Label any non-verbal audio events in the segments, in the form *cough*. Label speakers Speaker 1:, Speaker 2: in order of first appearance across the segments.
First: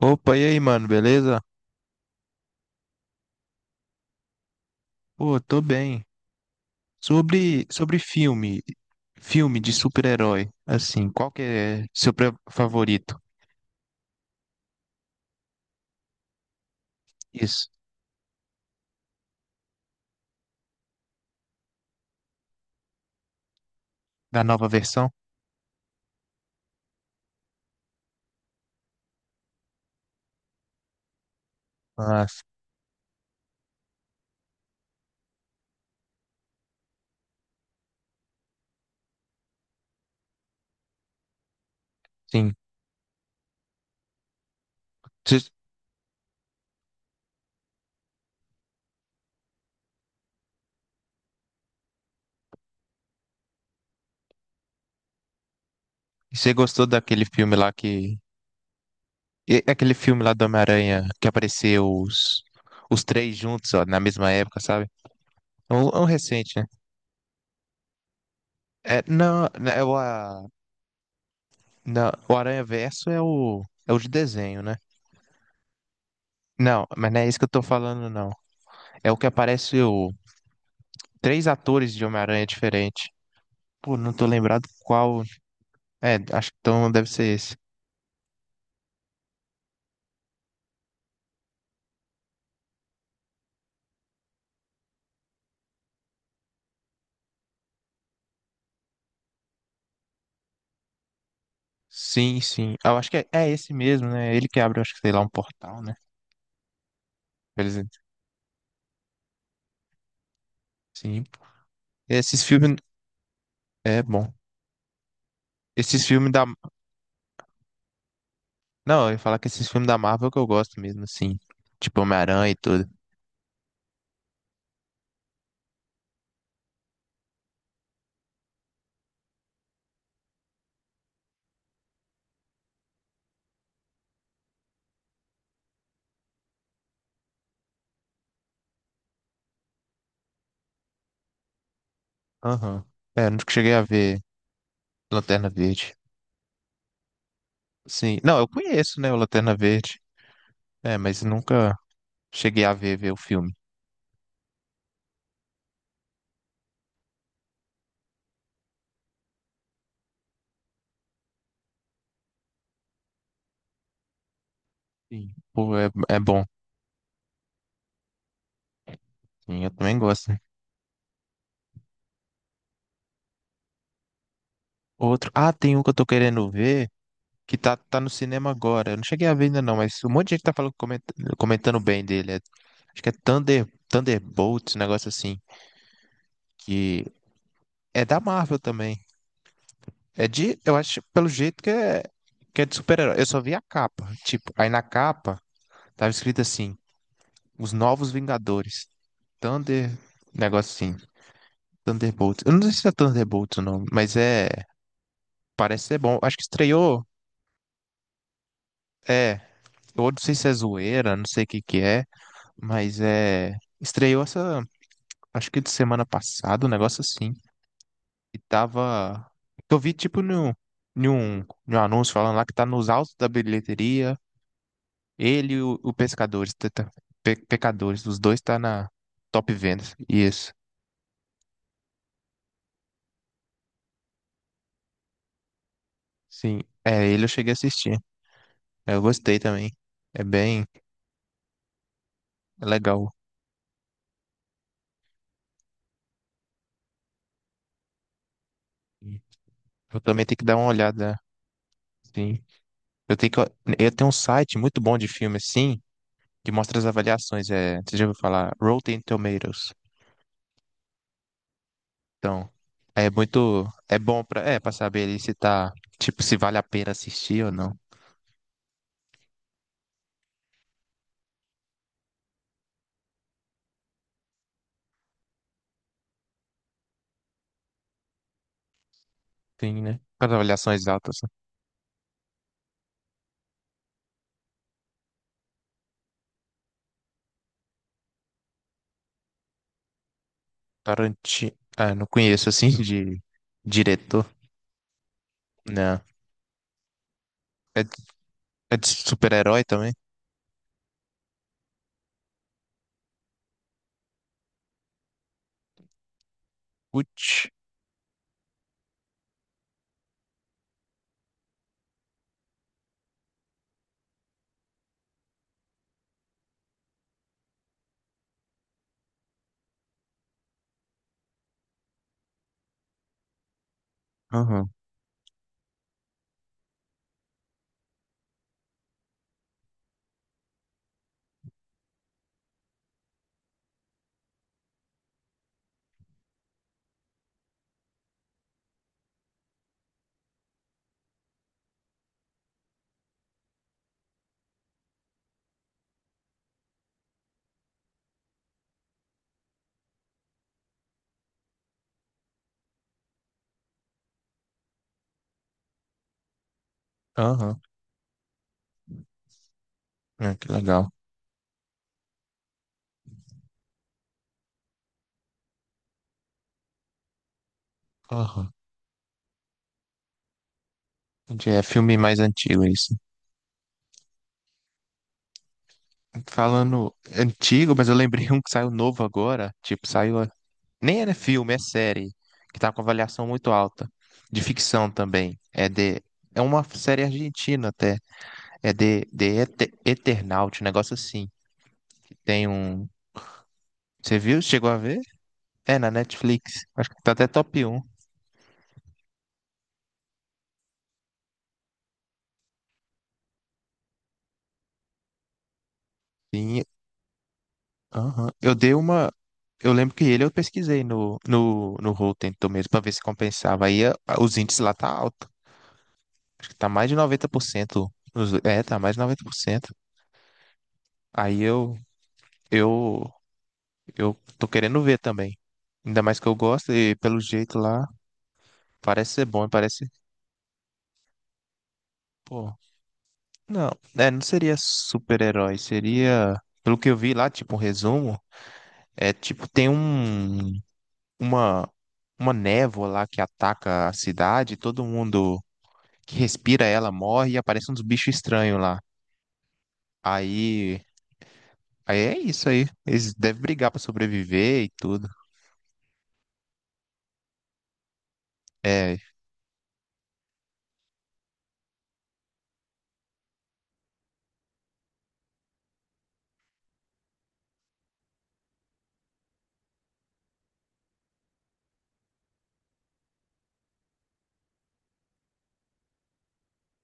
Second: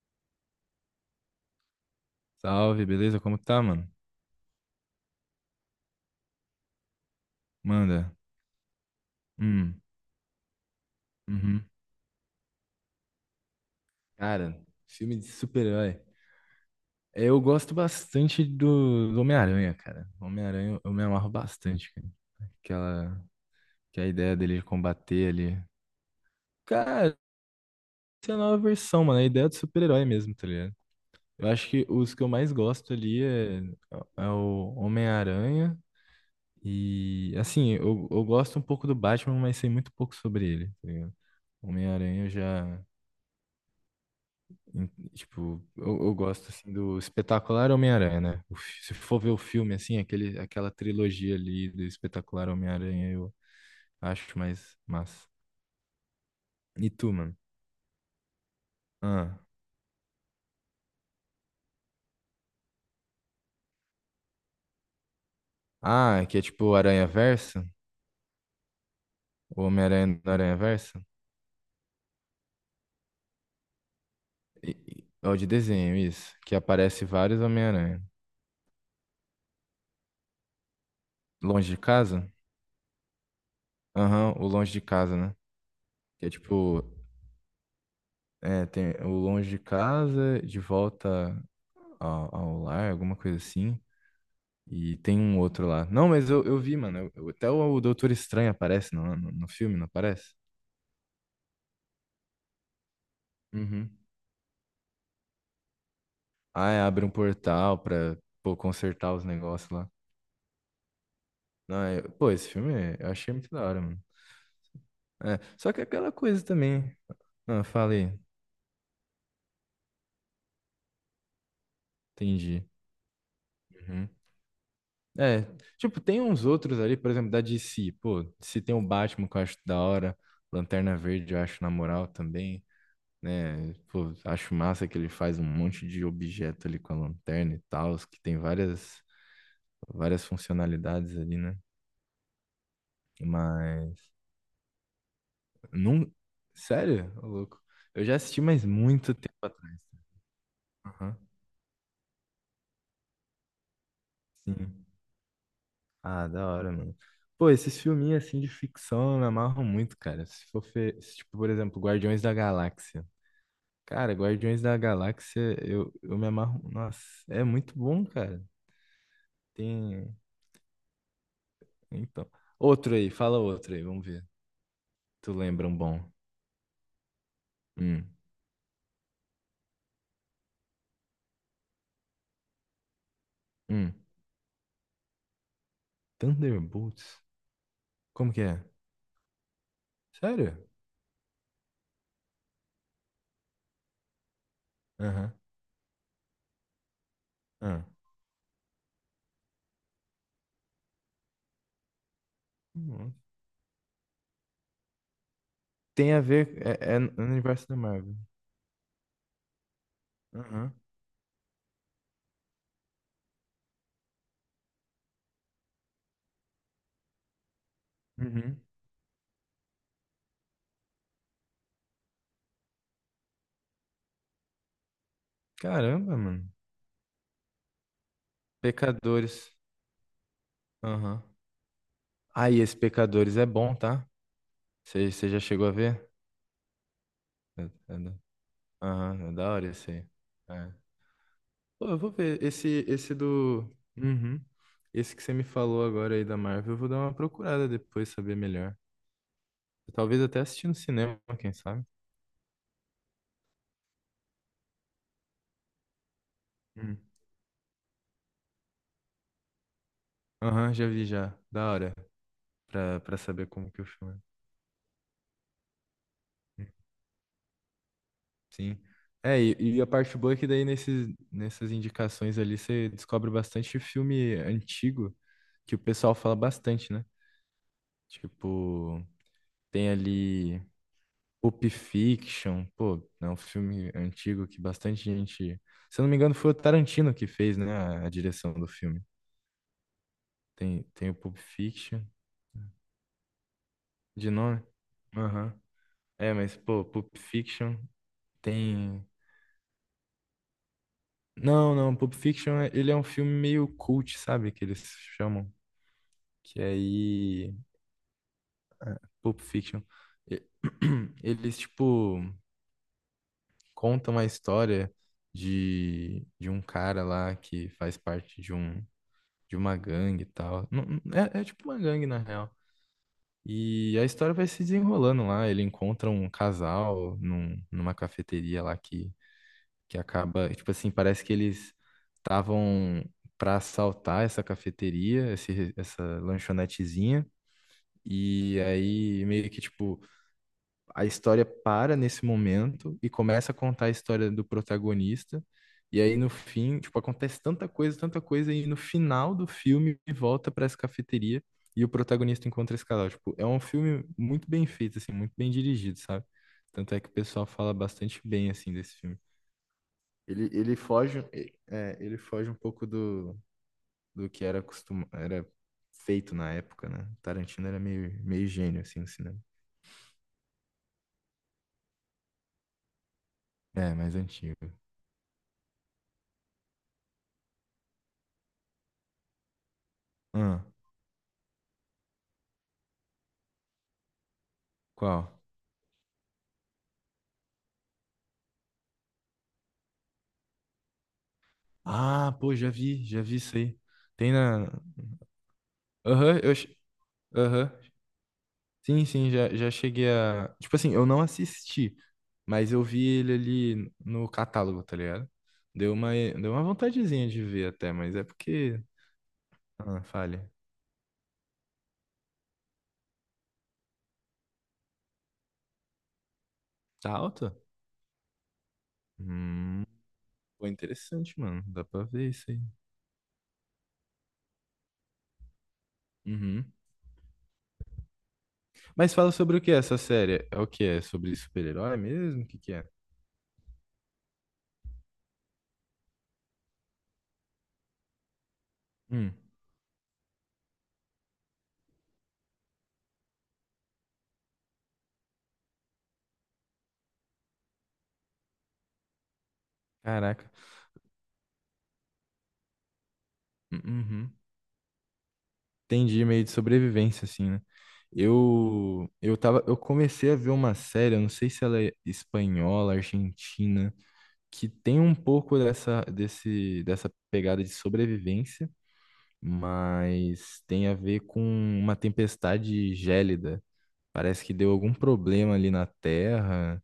Speaker 1: Opa, e aí, mano, beleza?
Speaker 2: Salve, beleza? Como que tá, mano?
Speaker 1: Pô, tô bem. Sobre
Speaker 2: Manda.
Speaker 1: filme de
Speaker 2: Hum,
Speaker 1: super-herói, assim, qual que
Speaker 2: uhum.
Speaker 1: é seu favorito?
Speaker 2: Cara, filme de super-herói. Eu
Speaker 1: Isso,
Speaker 2: gosto bastante do Homem-Aranha, cara. Homem-Aranha eu me amarro bastante, cara. Aquela, que a ideia
Speaker 1: da
Speaker 2: dele de
Speaker 1: nova versão?
Speaker 2: combater ali. Cara, essa é a nova versão, mano. A ideia do super-herói mesmo, tá ligado? Eu acho que os que
Speaker 1: Ah,
Speaker 2: eu mais gosto ali é o Homem-Aranha. E, assim, eu gosto um pouco do Batman, mas sei muito pouco sobre ele, tá ligado? Homem-Aranha eu
Speaker 1: sim.
Speaker 2: já. Tipo, eu gosto assim do Espetacular Homem-Aranha, né? Se for ver o filme assim, aquela trilogia ali do Espetacular Homem-Aranha, eu acho mais massa.
Speaker 1: Você gostou
Speaker 2: E tu,
Speaker 1: daquele
Speaker 2: mano?
Speaker 1: filme lá que...
Speaker 2: Ah,
Speaker 1: Aquele filme lá do Homem-Aranha que apareceu os três juntos, ó, na mesma época, sabe? É um
Speaker 2: ah, é que é
Speaker 1: recente, né?
Speaker 2: tipo o Aranha-Verso?
Speaker 1: É, não,
Speaker 2: O
Speaker 1: não,
Speaker 2: Homem-Aranha do Aranha-Verso?
Speaker 1: não, o Aranha Verso é o, é o de desenho, né?
Speaker 2: É o de desenho, isso. Que
Speaker 1: Não,
Speaker 2: aparece
Speaker 1: mas não é isso
Speaker 2: vários
Speaker 1: que eu tô
Speaker 2: Homem-Aranha.
Speaker 1: falando, não. É o que aparece o três
Speaker 2: Longe de
Speaker 1: atores de
Speaker 2: casa?
Speaker 1: Homem-Aranha diferente. Pô, não tô
Speaker 2: Aham, o
Speaker 1: lembrado
Speaker 2: Longe de Casa,
Speaker 1: qual.
Speaker 2: né?
Speaker 1: É,
Speaker 2: Que é
Speaker 1: acho que
Speaker 2: tipo,
Speaker 1: então deve ser esse.
Speaker 2: é, tem o Longe de Casa, de volta ao lar, alguma coisa assim. E tem um outro lá. Não, mas eu vi, mano. Até o Doutor Estranho aparece no filme, não aparece?
Speaker 1: Sim, sim. Ah, eu acho que é esse
Speaker 2: Uhum.
Speaker 1: mesmo, né? Ele que abre, acho que sei lá, um portal, né?
Speaker 2: Ah, é, abre um
Speaker 1: Por
Speaker 2: portal
Speaker 1: exemplo.
Speaker 2: pra, pô, consertar os negócios lá.
Speaker 1: Sim.
Speaker 2: Não, pô,
Speaker 1: Esses filmes.
Speaker 2: eu achei muito da hora,
Speaker 1: É
Speaker 2: mano.
Speaker 1: bom.
Speaker 2: É, só que
Speaker 1: Esses
Speaker 2: aquela
Speaker 1: filmes da,
Speaker 2: coisa também. Ah, falei,
Speaker 1: Não, eu ia falar que esses filmes da Marvel é que eu gosto mesmo, assim. Tipo Homem-Aranha e
Speaker 2: entendi.
Speaker 1: tudo.
Speaker 2: Uhum. É, tipo, tem uns outros ali, por exemplo, da DC. Pô, se tem o Batman que eu acho da hora. Lanterna Verde eu acho na moral também, né? Pô, acho massa que ele faz um monte de objeto ali com a lanterna e tal, que tem várias funcionalidades ali, né?
Speaker 1: Aham. É, eu nunca cheguei a
Speaker 2: Mas,
Speaker 1: ver Lanterna Verde.
Speaker 2: não, sério, ô louco. Eu já
Speaker 1: Sim. Não,
Speaker 2: assisti,
Speaker 1: eu
Speaker 2: mas
Speaker 1: conheço, né,
Speaker 2: muito
Speaker 1: o
Speaker 2: tempo
Speaker 1: Lanterna
Speaker 2: atrás.
Speaker 1: Verde. É,
Speaker 2: Aham,
Speaker 1: mas nunca cheguei a ver o filme.
Speaker 2: sim. Ah, da hora, mano. Pô, esses filminhos assim de ficção me amarram muito, cara. Se for, fe- se, tipo, por exemplo, Guardiões da Galáxia. Cara, Guardiões da
Speaker 1: Sim.
Speaker 2: Galáxia,
Speaker 1: Pô, é,
Speaker 2: eu
Speaker 1: é
Speaker 2: me
Speaker 1: bom.
Speaker 2: amarro. Nossa, é muito bom, cara.
Speaker 1: Sim, eu também
Speaker 2: Tem.
Speaker 1: gosto.
Speaker 2: Então. Outro aí, fala outro aí, vamos ver.
Speaker 1: Outro.
Speaker 2: Tu
Speaker 1: Ah,
Speaker 2: lembra
Speaker 1: tem
Speaker 2: um
Speaker 1: um que eu
Speaker 2: bom?
Speaker 1: tô querendo ver que tá no
Speaker 2: Hum,
Speaker 1: cinema agora. Eu não cheguei a ver ainda não, mas um monte de gente tá falando, comentando bem dele. Acho que é
Speaker 2: hum.
Speaker 1: Thunderbolts, um negócio assim. Que
Speaker 2: Thunderbolts?
Speaker 1: é da
Speaker 2: Como que
Speaker 1: Marvel
Speaker 2: é?
Speaker 1: também. É de,
Speaker 2: Sério?
Speaker 1: eu acho, pelo jeito que é de super-herói. Eu só vi a capa. Tipo, aí na
Speaker 2: Aham.
Speaker 1: capa tava escrito assim. Os
Speaker 2: Ah.
Speaker 1: Novos Vingadores. Thunder. Negócio assim. Thunderbolts. Eu não sei se é
Speaker 2: Hum.
Speaker 1: Thunderbolts o nome, mas é. Parece ser
Speaker 2: Tem
Speaker 1: bom.
Speaker 2: a
Speaker 1: Acho que
Speaker 2: ver, é, é
Speaker 1: estreou.
Speaker 2: no universo da Marvel.
Speaker 1: É. Eu não sei se é
Speaker 2: Aham.
Speaker 1: zoeira, não sei o que que é, mas é. Estreou essa. Acho que de semana passada, um negócio assim. E
Speaker 2: Uhum.
Speaker 1: tava. Eu vi tipo no. Em um anúncio falando lá que tá nos altos da bilheteria. Ele e o
Speaker 2: Caramba, mano.
Speaker 1: Pescadores. Pecadores. Os dois tá na
Speaker 2: Pecadores.
Speaker 1: top vendas. Isso.
Speaker 2: Aham. Ah, e esse Pecadores é bom, tá? Você já chegou a ver?
Speaker 1: Sim. É, ele eu cheguei a
Speaker 2: É-
Speaker 1: assistir.
Speaker 2: é da-
Speaker 1: É, eu
Speaker 2: Aham, é
Speaker 1: gostei
Speaker 2: da hora
Speaker 1: também.
Speaker 2: esse aí.
Speaker 1: É bem
Speaker 2: É. Pô, eu vou ver.
Speaker 1: é
Speaker 2: Esse,
Speaker 1: legal.
Speaker 2: esse do. Uhum. Esse que você me falou agora aí da Marvel, eu vou dar uma procurada depois, saber melhor.
Speaker 1: Eu
Speaker 2: Talvez
Speaker 1: também tenho
Speaker 2: até
Speaker 1: que dar uma
Speaker 2: assistir no
Speaker 1: olhada.
Speaker 2: cinema, quem sabe?
Speaker 1: Sim. Eu tenho que, eu tenho um site muito bom de filme, assim, que mostra as
Speaker 2: Hum.
Speaker 1: avaliações. É, você já ouviu falar? Rotten Tomatoes.
Speaker 2: Aham, já vi já. Da hora.
Speaker 1: Então,
Speaker 2: Pra,
Speaker 1: é
Speaker 2: pra saber
Speaker 1: muito.
Speaker 2: como que o
Speaker 1: É
Speaker 2: filme
Speaker 1: bom pra, é, pra saber ali se tá. Tipo, se vale a
Speaker 2: é.
Speaker 1: pena assistir ou não.
Speaker 2: Sim. É, e a parte boa é que daí nessas indicações ali você descobre bastante filme antigo que o pessoal fala bastante, né? Tipo,
Speaker 1: Sim,
Speaker 2: tem
Speaker 1: né? Com as
Speaker 2: ali
Speaker 1: avaliações altas. Assim.
Speaker 2: Pulp Fiction, pô, é um filme antigo que bastante gente. Se eu não me engano, foi o Tarantino que fez, né, a direção do filme. Tem o Pulp
Speaker 1: Tarantino. Ah,
Speaker 2: Fiction
Speaker 1: não conheço, assim, *laughs* de diretor.
Speaker 2: de nome. Aham.
Speaker 1: Não.
Speaker 2: É, mas, pô, Pulp Fiction
Speaker 1: É, de- é de
Speaker 2: tem.
Speaker 1: super-herói também?
Speaker 2: Não, não, Pulp Fiction, ele é um filme meio cult, sabe? Que eles chamam. Que
Speaker 1: Putz.
Speaker 2: aí. Pulp Fiction. E- *clears throat* Eles, tipo, contam a história de um cara lá que faz parte de uma gangue e tal. É, é tipo uma gangue, na real. E a história vai se
Speaker 1: Aham.
Speaker 2: desenrolando lá. Ele encontra um casal numa cafeteria lá que acaba, tipo assim, parece que eles estavam para assaltar essa cafeteria, essa lanchonetezinha. E aí, meio que, tipo, a história para nesse momento e começa a contar a história do protagonista. E aí, no fim, tipo, acontece tanta coisa, e no final do filme volta para essa cafeteria e o protagonista encontra esse casal. Tipo, é um filme muito bem feito, assim, muito bem dirigido, sabe? Tanto é que o pessoal
Speaker 1: Aham.
Speaker 2: fala bastante bem, assim, desse filme.
Speaker 1: Ah,
Speaker 2: Ele,
Speaker 1: que
Speaker 2: ele
Speaker 1: legal.
Speaker 2: foge, é, ele foge um pouco do, do que era costuma, era feito na época, né? Tarantino era meio
Speaker 1: Aham.
Speaker 2: gênio, assim, no cinema.
Speaker 1: Entendi, é filme mais antigo é isso.
Speaker 2: É, mais antigo.
Speaker 1: Falando antigo, mas eu lembrei um que saiu novo agora. Tipo, saiu.
Speaker 2: Ah,
Speaker 1: Nem era filme, é série. Que tá com avaliação muito alta. De ficção
Speaker 2: qual?
Speaker 1: também. É de. É uma série argentina até. É de Eternaut, um negócio assim.
Speaker 2: Ah,
Speaker 1: Tem
Speaker 2: pô,
Speaker 1: um.
Speaker 2: já vi isso aí.
Speaker 1: Você
Speaker 2: Tem
Speaker 1: viu? Chegou
Speaker 2: na...
Speaker 1: a ver? É na
Speaker 2: Aham, eu...
Speaker 1: Netflix.
Speaker 2: che-
Speaker 1: Acho que tá até top
Speaker 2: Aham.
Speaker 1: um.
Speaker 2: Sim, sim, já cheguei a... Tipo assim, eu não assisti, mas eu vi ele ali no catálogo, tá ligado? Deu
Speaker 1: Sim.
Speaker 2: uma vontadezinha de ver até, mas é
Speaker 1: Aham. Eu dei
Speaker 2: porque...
Speaker 1: uma. Eu lembro
Speaker 2: Ah,
Speaker 1: que ele eu
Speaker 2: falha.
Speaker 1: pesquisei no, no Rotten Tomatoes pra ver se compensava. Os índices lá tá alto. Tá mais de
Speaker 2: Tá alto?
Speaker 1: 90%. É, tá mais de 90%.
Speaker 2: Hum... Pô, interessante,
Speaker 1: Aí
Speaker 2: mano.
Speaker 1: eu,
Speaker 2: Dá pra ver isso aí.
Speaker 1: eu, eu tô querendo ver também. Ainda mais que eu gosto
Speaker 2: Uhum.
Speaker 1: e pelo jeito lá, parece
Speaker 2: Mas
Speaker 1: ser
Speaker 2: fala
Speaker 1: bom,
Speaker 2: sobre o que é
Speaker 1: parece.
Speaker 2: essa série? É o que é? Sobre super-herói mesmo? O
Speaker 1: Pô,
Speaker 2: que que é?
Speaker 1: não, é, não seria super-herói, seria. Pelo que eu vi lá, tipo, um resumo, é
Speaker 2: Hum.
Speaker 1: tipo, tem uma, uma névoa lá que ataca a cidade, todo mundo que respira ela morre e aparecem uns bichos estranhos lá.
Speaker 2: Caraca.
Speaker 1: Aí, aí é isso aí. Eles devem brigar pra
Speaker 2: Hum, Uhum.
Speaker 1: sobreviver e tudo.
Speaker 2: Entendi, meio de sobrevivência, assim, né?
Speaker 1: É.
Speaker 2: Eu comecei a ver uma série, eu não sei se ela é espanhola, argentina, que tem um pouco dessa pegada de sobrevivência, mas tem a ver com uma tempestade gélida. Parece que deu algum problema ali na Terra,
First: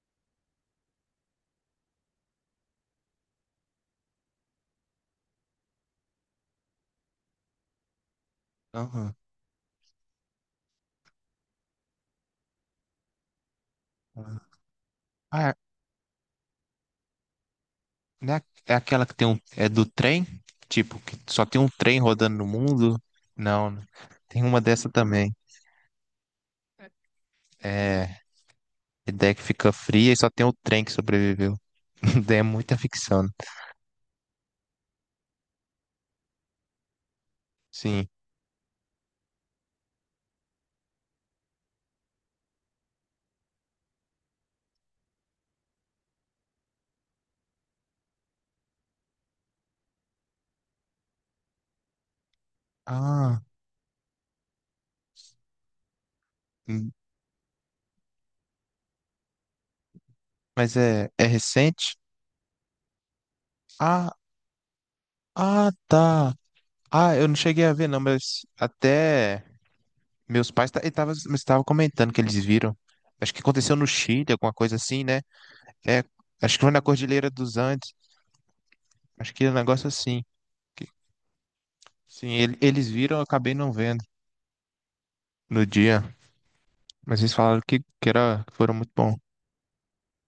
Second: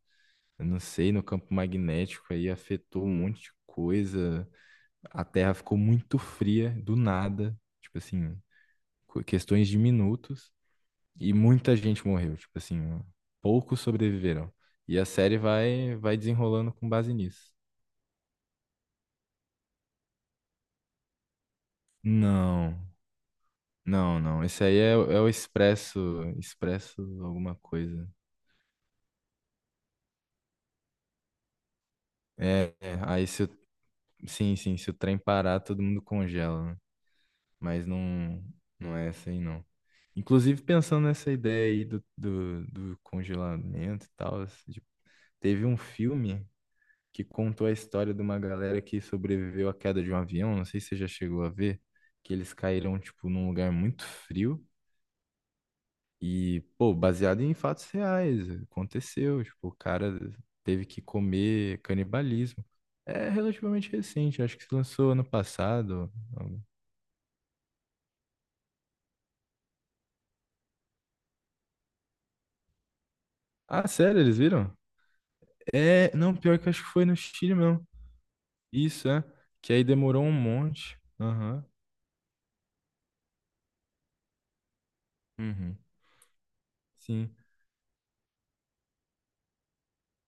Speaker 2: eu não sei, no campo magnético aí afetou um monte de coisa. A Terra ficou muito fria do nada, tipo assim,
Speaker 1: Aham.
Speaker 2: questões de minutos e muita gente morreu, tipo assim, poucos sobreviveram. E a série
Speaker 1: Ah, é,
Speaker 2: vai desenrolando com base nisso.
Speaker 1: né? É aquela que tem um. É do trem? Tipo, que só tem um trem rodando no
Speaker 2: Não,
Speaker 1: mundo? Não, né? Tem
Speaker 2: não.
Speaker 1: uma
Speaker 2: Esse aí
Speaker 1: dessa
Speaker 2: é, é o
Speaker 1: também.
Speaker 2: Expresso, Expresso alguma coisa.
Speaker 1: É. A ideia é que fica fria e só tem o trem que sobreviveu. *laughs* É
Speaker 2: É,
Speaker 1: muita
Speaker 2: é,
Speaker 1: ficção.
Speaker 2: aí
Speaker 1: Né?
Speaker 2: se o, sim, sim, se o trem parar, todo mundo congela, né? Mas
Speaker 1: Sim.
Speaker 2: não, não é essa aí não. Inclusive, pensando nessa ideia aí do congelamento e tal, assim, tipo, teve um filme que contou a história de uma galera que sobreviveu à queda de um avião, não sei se você já chegou a ver, que eles caíram, tipo,
Speaker 1: Ah,
Speaker 2: num lugar muito frio e,
Speaker 1: hum,
Speaker 2: pô, baseado em fatos reais, aconteceu, tipo, o cara
Speaker 1: mas
Speaker 2: teve que
Speaker 1: é, é
Speaker 2: comer
Speaker 1: recente?
Speaker 2: canibalismo. É relativamente
Speaker 1: Ah,
Speaker 2: recente, acho que se lançou ano
Speaker 1: ah,
Speaker 2: passado.
Speaker 1: tá. Ah, eu não cheguei a ver, não, mas até meus pais estavam comentando que eles viram. Acho que aconteceu no
Speaker 2: Ah, sério,
Speaker 1: Chile,
Speaker 2: eles
Speaker 1: alguma
Speaker 2: viram?
Speaker 1: coisa assim, né? É,
Speaker 2: É, não,
Speaker 1: acho
Speaker 2: pior
Speaker 1: que
Speaker 2: que
Speaker 1: foi na
Speaker 2: acho que foi no
Speaker 1: Cordilheira
Speaker 2: Chile
Speaker 1: dos
Speaker 2: mesmo.
Speaker 1: Andes.
Speaker 2: Isso, é.
Speaker 1: Acho que é um
Speaker 2: Que aí
Speaker 1: negócio
Speaker 2: demorou
Speaker 1: assim.
Speaker 2: um
Speaker 1: Que,
Speaker 2: monte. Aham.
Speaker 1: sim, eles viram, eu acabei não vendo no
Speaker 2: Uhum.
Speaker 1: dia. Mas eles
Speaker 2: Sim.
Speaker 1: falaram que era, que foram muito bom.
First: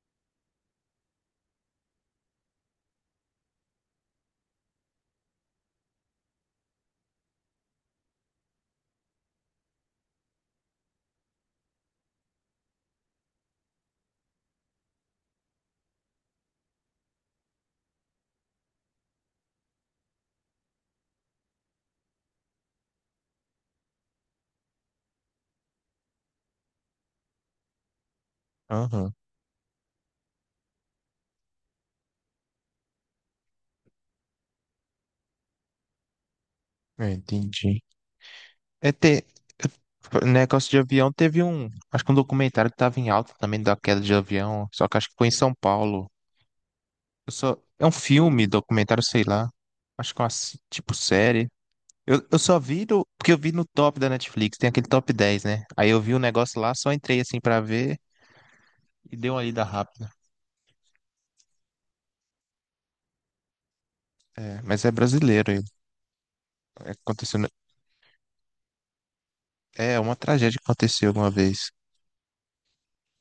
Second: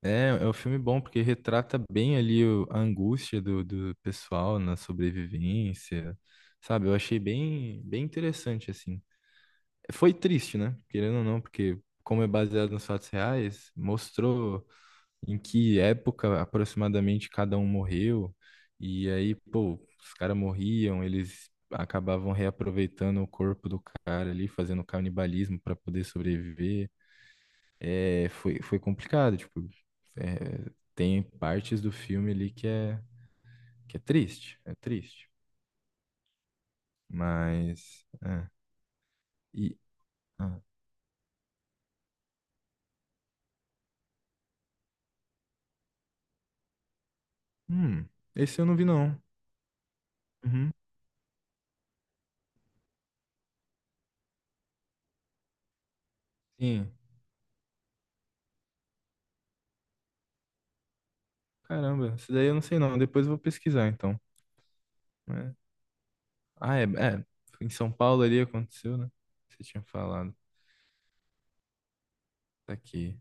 Speaker 2: É, é um filme bom, porque retrata bem ali a angústia do pessoal na sobrevivência, sabe? Eu achei bem interessante, assim. Foi triste, né? Querendo ou não, porque como é baseado nos fatos reais, mostrou em que época aproximadamente cada um morreu. E aí, pô, os caras morriam, eles acabavam reaproveitando o corpo do cara ali, fazendo canibalismo para poder sobreviver. Foi
Speaker 1: Aham,
Speaker 2: complicado, tipo, é, tem partes do filme ali que é triste, é triste.
Speaker 1: é, entendi.
Speaker 2: Mas, é,
Speaker 1: É ter,
Speaker 2: e, ah,
Speaker 1: negócio de avião, teve um. Acho que um documentário que tava em alta também da queda de avião. Só que acho que foi em São Paulo. Eu só, é um
Speaker 2: hum,
Speaker 1: filme,
Speaker 2: esse eu não vi
Speaker 1: documentário,
Speaker 2: não.
Speaker 1: sei lá. Acho que é uma
Speaker 2: Uhum,
Speaker 1: tipo série. Eu só vi do, porque eu vi no top da Netflix, tem aquele top 10, né? Aí eu vi o negócio lá,
Speaker 2: sim,
Speaker 1: só entrei assim pra ver. E deu uma lida rápida.
Speaker 2: caramba, esse daí eu não sei não, depois eu vou pesquisar então.
Speaker 1: É, mas é brasileiro
Speaker 2: É,
Speaker 1: ele.
Speaker 2: ah, é,
Speaker 1: É,
Speaker 2: é.
Speaker 1: aconteceu...
Speaker 2: Em São Paulo ali aconteceu, né? Você tinha
Speaker 1: é uma
Speaker 2: falado.
Speaker 1: tragédia que aconteceu uma vez.
Speaker 2: Tá aqui.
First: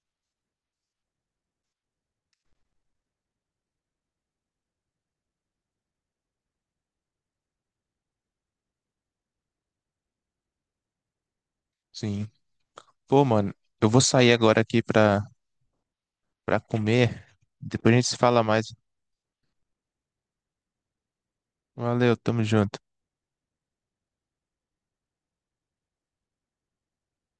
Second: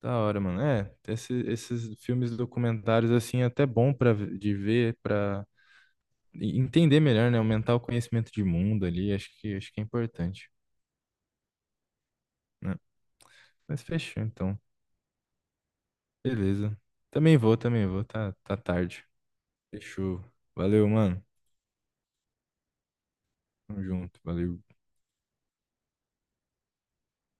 Speaker 2: Da hora, mano. É, esses filmes documentários, assim, é até bom pra, de ver, pra entender melhor, né? Aumentar o conhecimento de mundo ali. Acho que é importante,
Speaker 1: Sim.
Speaker 2: né?
Speaker 1: Pô, mano,
Speaker 2: Mas
Speaker 1: eu vou
Speaker 2: fechou,
Speaker 1: sair
Speaker 2: então.
Speaker 1: agora aqui pra
Speaker 2: Beleza.
Speaker 1: comer.
Speaker 2: Também
Speaker 1: Depois a
Speaker 2: vou.
Speaker 1: gente se fala
Speaker 2: Tá
Speaker 1: mais.
Speaker 2: tarde. Fechou. Valeu, mano.
Speaker 1: Valeu, tamo junto.
Speaker 2: Tamo junto. Valeu.